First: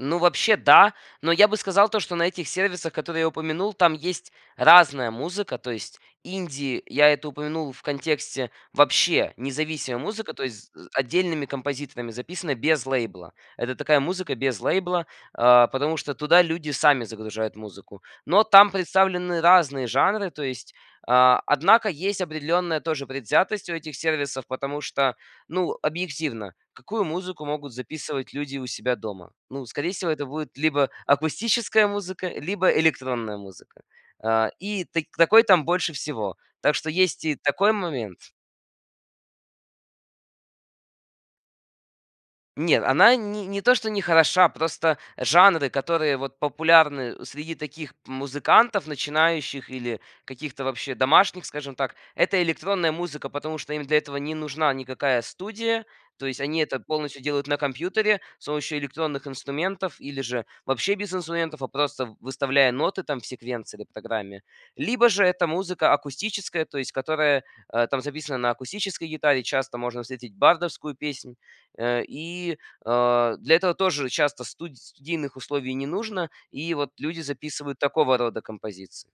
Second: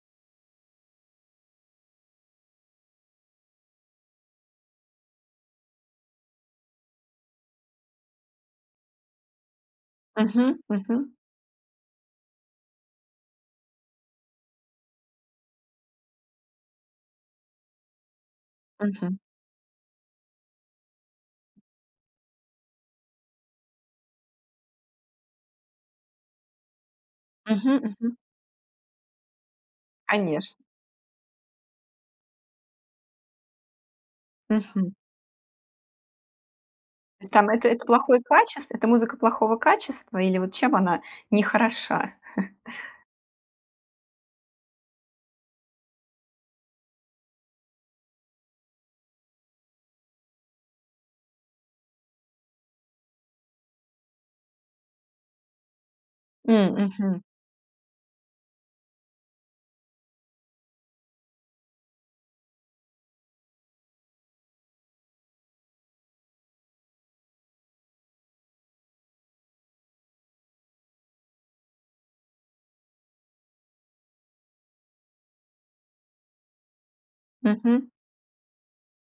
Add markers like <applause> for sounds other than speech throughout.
Ну вообще да. Но я бы сказал то, что на этих сервисах, которые я упомянул, там есть разная музыка. То есть инди я это упомянул в контексте вообще независимая музыка, то Мгм есть з мгм. отдельными композиторами записана без лейбла. Это такая музыка без лейбла, а, потому что туда люди сами загружают музыку. Но там Мгм. представлены разные жанры, то есть А, однако есть определенная тоже предвзятость у этих сервисов, потому что, ну, объективно какую музыку могут Мгм мгм. записывать люди у себя дома? Ну, скорее всего это Конечно. будет либо акустическая музыка, либо электронная музыка. А, и Мгм. тык такой там больше всего. Так что То есть есть и там это такой это плохое момент. качество? Это музыка плохого качества? Или вот чем она не хороша? <chuckles> Нет, она ни не то что не хороша, просто жанры, которые вот популярны среди таких п музыкантов начинающих или каких-то вообще домашних, скажем так, это электронная музыка. Потому что им для этого не нужна никакая студия, то есть они М, это полностью мгм. делают на компьютере с помощью электронных инструментов или же вообще без инструментов, а просто выставляя ноты там в секвенции доптограмме. Либо же это музыка акустическая, то есть которая, а, там записана на акустической гитаре. Часто можно встретить бардовскую песнь. Э, и, а, для этого тоже часто студ студийных условий не нужно. И вот люди записывают Мгм. такого рода композиции.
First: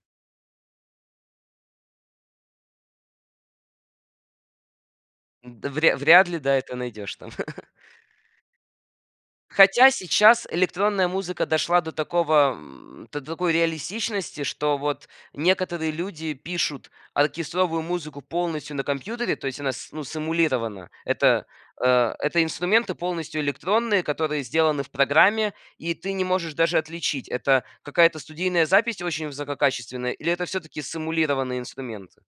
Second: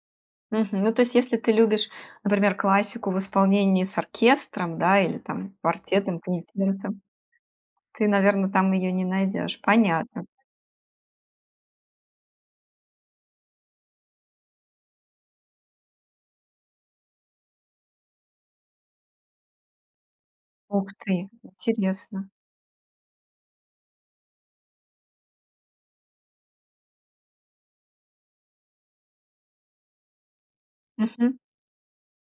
Мгм. Ну, то есть, если ты любишь, например, классику в исполнении с оркестром, да, или там М. Да, вря квартетом, вряд ли, да, это квинтетом. найдёшь там. <laughs> Ты, наверно, там её не найдёшь. Хотя Понятно. сейчас электронная музыка дошла до такого м, до такой реалистичности, что вот некоторые люди пишут оркестровую музыку полностью на компьютере, то есть она, с ну, сэмулирована. Ух ты! Это, а, Интересно. это инструменты полностью электронные, которые сделаны в программе, и ты не можешь даже отличить, это какая-то студийная запись очень высококачественная или это всё-таки Мгм. сэмулированные инструменты.